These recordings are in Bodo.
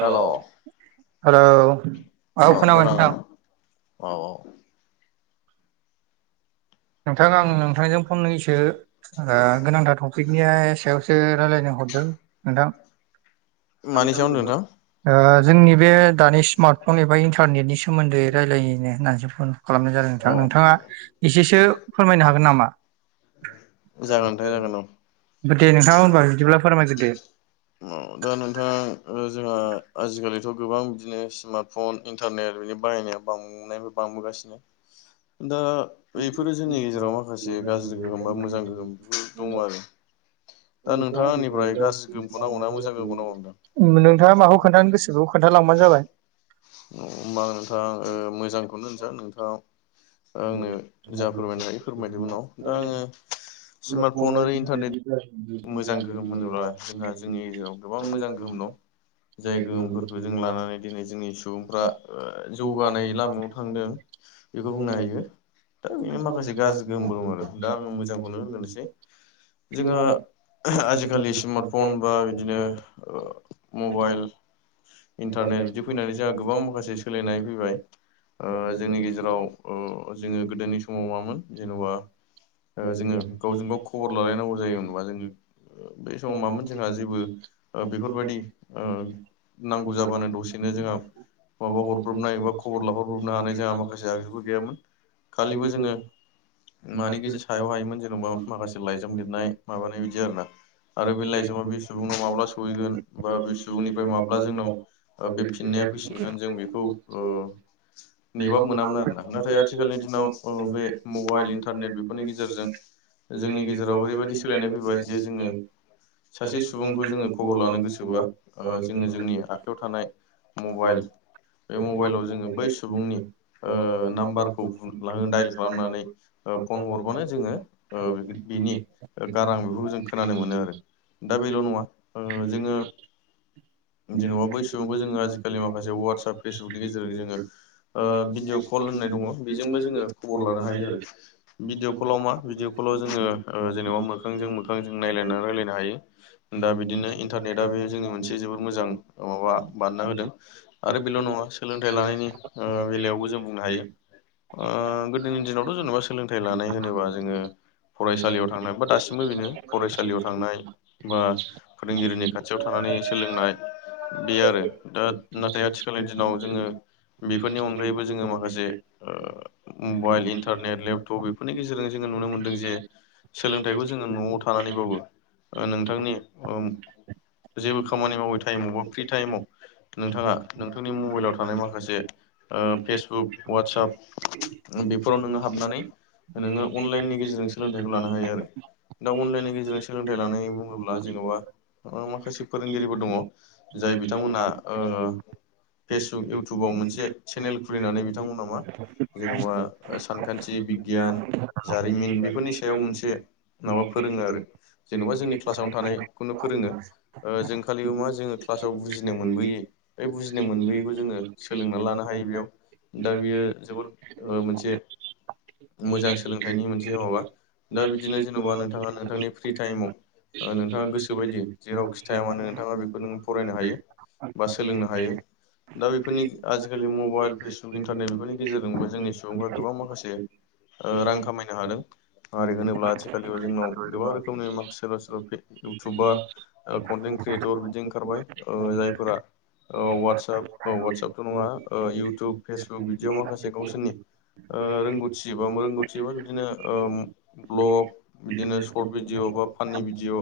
हेल' औ हेलौ औ अ खोनाबाय खोना नोंथां औ औ नोंथां आं नोंथांजों फंनैसो गोनांथार टपिकनिया सायावसो रायलायनो हरदों नोंथां। मानि सायाव होनदों नोंथां? [unintelligible] ओ जोंनि बे दानि स्मार्टफन एबा इन्टारनेटनि सोमोन्दै रायलायनो होननानैसो फन खालामनाय जादों औ नोंथां नोंथाङा एसेसो फोरमायनो हागोन नामा? जागोन नोंथां जागोन आं दे नोंथाङा होनोमबा बिदिब्ला फोरमायजोबदो दा नोंथां जोंहा आजिखालिथ' गोबां बिदिनो स्मार्ट फन इन्टारनेट बिनि बाहायनाया बांनायबो बांबोगासिनो दा बेफोरो जोंनि गेजेराव माखासे गाज्रि गोहोम बा मोजां गोहोमफोर दङ आरो। दा नोंथाङा आंनिफ्राय गाज्रि गोमखौ नांगौना मोजां गोखौ नोंथाङा नांगौदां माखौ खोन्थानो गोसो बेखौ खोन्थालांबानो जाबाय होनोमबा नोंथां मोजांखौनो होनसै नोंथां। आंनो जा फोरमायनो हायो फोरमायदों उनाव दा आङो स्मार्टफन आरो इन्टारनेट मोजां गोहोम होनोब्ला जोंहा जोंनि गेजेराव गोबां मोजां गोहोम दं। जाय गोहोमफोरखौ जों लानानै दिनै जोंनि सुबुंफ्रा जौगानाय लामायाव थांदों बेखौ बुंनो हायो दा बेनो माखासे गाज्रि गोहोमबो दं आरो दा आं मोजांखौनो होनोग्रोनोसै। अ आजिखालि स्मार्टफन बा बिदिनो मबाइल इन्टारनेट बिदि फैनानै जोंहा गोबां माखासे सोलायनाय फैबाय। ओ जोंनि गेजेराव जोङो गोदोनि समाव मामोन जेन'बा जोङो गावजों गाव खबर लालायनांगौ जायोमोनबा जोङो बे समाव मामोन जोंहा जेबो बेफोरबायदि ओ नांगौ जाबानो दसेनो जोंहा माबा हरब्रबनाय बा खबर लाहरब्रबनो हानाय जोंहा माखासे आ गैयामोन खालिबो जोङो मानि गेजेर सायाव हायोमोन जेनेबा माखासे लाइजाम लिरनाय माबानाय बिदि आर ना। आरो बे लाइजामा बे सुबुंनाव माब्ला सहैगोन बा बे सुबुंनिफ्राय माब्ला जोंनाव बे फिननाया फैफिनगोन जों बेखौ नेबाब मोनामोन आरोना। नाथाय आथिखालनि दिनाव बे मबाइल इन्टारनेट बेफोरनि गेजेरजों जोंनि गेजेराव ओरैबायदि सोलायनाय फैबाय। जे जोङो [unintelligible] सासे सुबुंखौ जोङो खबर लानो गोसोबा जोङो जोंनि आखायाव थानाय मबाइल बे मबाइलाव जोङो बै सुबुंनि ओ नाम्बारखौ दाइल खालामनानै फन हरबानो जोङो ओ बिनि गारां बेफोरखौ जों खोनानो मोनो आरो दा बेल' नङा ओ जोङो जेन'बा बै सुबुंखौ जोङो आजिखालि माखासे वाट्सएप फेसबुकनि गेजेरजों जोङो ओ बिदि बेजोंबो जोङो खबर लानो हायो आरो। भिदिअ' खलाव मा भिडअ कलाव जोङो जेनेबा मोखांजों मोखां। बिफां जों नायलायनानै राय्लायनो हायो दा बिदिनो इन्टारनेटा बे जोङो मोनसे जोबोद मोजां। माबा बानायना होदों आरो बेल' नङा सोलोंथाइ लानायनि बेलायावबो जों बुंनो हायो गोदोनि दिनावथ' जेनेबा सोलोंथाइ लानाय होनोबा जोङो। फरायसालियाव थांनायबा दासिमबो बेनो। फरायसालियाव थांनाय बा फोरोंगिरिनि खाथियाव थानानै सोलोंनाय बे आरो दा नाथाय आथिखालनि दिनाव जोङो बेफोरनि अनगायैबो जोङो माखासे‌। ज मबाइल इन्टारनेट लेपटप बेफोरनि गेजेरजों जोङो नुनो मोनदों जे सोलोंथाइखौ जोङो न'आव थानानैबावो नोंथांनि ओ औ। जेबो खामानि मावै टाइमाव बा फ्रि टाइमाव नोंथाङा नोंथांनि मबाइलाव थानाय माखासे फेसबुक ववाटसप बेफोराव नोङो हाबनानै नोङो अनलाइननि गेजेरजों सोलोंथाइखौ लानो हायो आरो। दा अनलाइननि गेजेरजों सोलोंथाइ लानाय बुङोब्ला जेन'बा माखासे [unintelligible] फोरोंगिरिबो दङ जाय बिथांमोना ओ [unintelligible] फेसबुक इउटुबाव मोनसे चेनेल खुलिनानै बिथांमोना मा जेन'बा बि सानखान्थि बिगियान जारिमिन बेफोरनि सायाव मोनसे जज माबा फोरोङो आरो जेन'बा जोंनि क्लासावनो थानायखौनो फोरोङो जों खालियाव मा जोङो। क्लासाव बुजिनो मोनबोयै बे बुजिनो मोनबोयैखौ जोङो सोलोंना लानो हायो बेयाव। दा बियो जोबोरमोनसे मोजां सोलोंथाइनि मोनसे माबा दा बिदिनो जेन'बा नोंथाङा नोंथांनि फ्रि टाइमाव नोंथाङा गोसो बायदि जेराव खि था मानो नोंथाङा बेखौ नों फरायनो हायो बा सोलोंनो हायो दा बेफोरनि आजिखालि मबाइल फेसबु इन्टारनेट बेफोरनि गेजेरजोंबो जोंनि सुबुंफ्रा गोबां माखासे रां खामायनो हादों। मै होनोब्लासै आ खालिबो जोंनाव गोबां रोखोमनि माखा सोरबा सोरबा इउटुबार कन्टेन्ट क्रियेटर बिदि ओंखारबाय। जायफोरा वाटसप औ वाटसपथ' नङा इउटुब फेसबुक बिदियाव माखासे गावसोरनि रोंगौथि एबा रोंगौथि एबा बि बिदिनो भ्लग बिदिनो सर्ट भिडियअ बा फाननि भिडिअ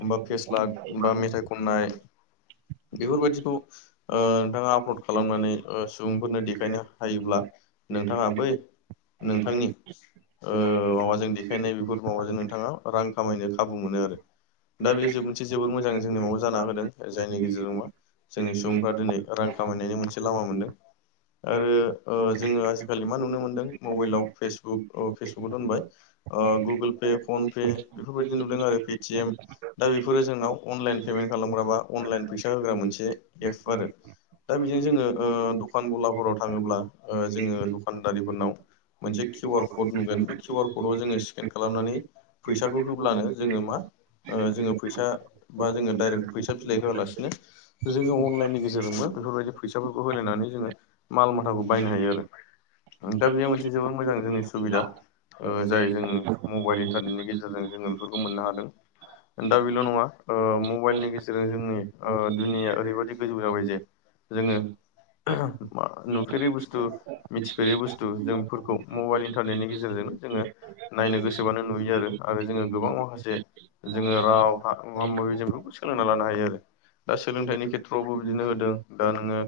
हबा फेस्लाक बा मेथाइ खननाय बेफोरबायदिखौ नोंथाङा आपलड खालामनानै सुबुंफोरनो देखाय दखायनो हायोब्ला नोंथाङा बै नोंथांनि माबाजों देखायनाय माबाजों नोंथाङा रां खामायनो खाबु मोनो आरो दा बे मोनसे जोबोद मोजां जोंनि म'आव जाना होदों जायनि गेजेरजों मा जोंनि सुबुंफ्रा दिनै रां खामायनायनि मोनसे लामा मोन्दों आरो जोङो आजिखालि मा नुनो मोनदों मबाइलाव फेसबुक फेसबुक खौ दोनबाय गुगोल पे फन पे बेफोरबायदि नुदों आरो पेटिएम दा बेफोरो जोंनाव अनलाइन पेमेन्ट खालामग्रा बा अनलाइन फैसा होग्रा मोनसे एप आरो। दा बेजों जोङो दखान गलाफोराव थाङोब्ला जोङो दखानदारिफोरनाव। मोनसे किउ आर कड नुगोन बे किउआर कडाव जोङो। स्केन खालामनानै फैसाखौ होब्लानो जोङो मा? जोङो फैसा बा जोङो डाइरेक्ट फैसा फिलाइ होआलासिनो। जोङो अनलाइननि गेजेरजोंबो बेफोरबायदि फैसाफोरखौ होलायनानै जोङो। माल माथाखौ बायनो हायो आरो। दा बेयो मोनसे जोबोद मोजां जोंनि सुबिदा जाय जों मबाइल इन्टारनेटनि गेजेरजों जोङो बेफोरखौ मोननो हादों दा बेल' नङा मबाइलनि गेजेरजों जोंनि दुनिया ओरैबायाददि गोजौ जाबाय जे जोङो ज [unintelligible] नुफेरै बुस्थु मिथिफेरि बुस्थु जों बेफोरखौ मबाइल इन्टारनेटनि गेजेरजों जोङो नायनो गोसोबानो नुयो आरो आरो जोङो गोबां माखासे जोङो राव मा माबि जों बेफोरखौ सोलोंना लानो हायो आरो दा सोलोंथाइनि खेथ्रआवबो बिदिनो होदों दा नोङो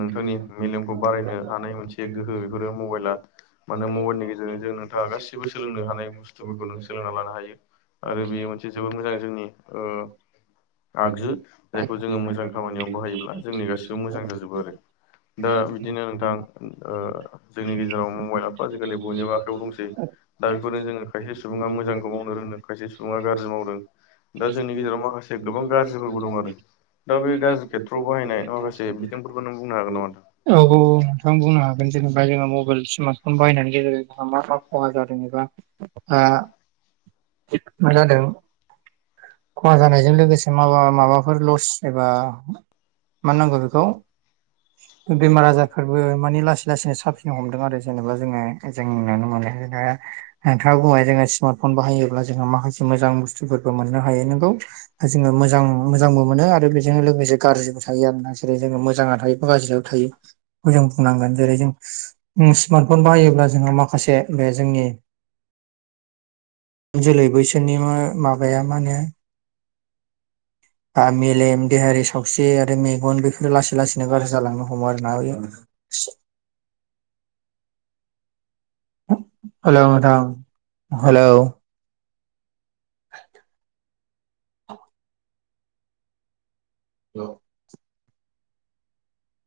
नोंथांनि मेलेमखौ बारायनो हानाय मोनसे गोहो बेफोरो मबाइला माने मबाइलनि गेजेरजों जों नोंथाङा गासिबो सोलोंनो हानाय बुस्थुफोरखौ नों सोलोंना लानो हायो आरो बेयो मोनसे जोबोद मोजां जोंनि आगजु जायखौ जोङो मोजां खामानियाव बाहायोब्ला जोंनि गासिबो मोजां जाजोबो आरो। दा बिदिनो नोंथां जोंनि गेजेराव मबाइलथ' आजिखालि बयनिबो आखाइयाव दंसै दा बेफोरनो जोङो खायसे सुबुङा मोजांखौ मावनो रोंदों खायसे सुबुङा गाज्रि मावदों दा जोंनि गेजेराव माखासे गोबां गाज्रिफोरबो दं आरो दा बे गाज्रि खेथ्रआव बाहायनाय माखासे बिथिंफोरखौ नों बुंनो हागोन नामा? औ औ नोंथां बुंनो हागोन जेनेबा जोंहा मबाइल स्मार्टफन बायनायनि गेजेरजों जोंहा मा मा खहा जादों एबा [unintelligible] जादों खहा जानायजों लोगोसे माबा माबाफोर लस एबा मा होननांगौ बेखौ बेमार आजारफोरबो माने लासै लासैनो साफिनो हमदों आरो जेनेबा जोङो जों नुनो मोनो नोंथाङा बुंबाय जोङो स्मार्टफन बाहायोब्ला जोङो माखासे मोजां बुस्थुफोरबो मोननो हायो नोंगौ जोङो मोजां मोजांबो मोनो आरो बेजों लोगोसे गाज्रिबो थायो आरोना जेरै जोङो मोजाङा थायोबा गाज्रियाबो थायोखौ जों बुंनांगोन जेरै जों स्मार्ट फन बाहायोब्ला जोङो माखासे बे जोंनि जोलै बैसोरनि माबाया मा होनो मेलेम, देहायारि सावस्रि आरो मेगन बेफोरो लासै लासैनो गाज्रि जालांनो हमो आरोना [inaudible] हेलौ नोंथां हेलौ औ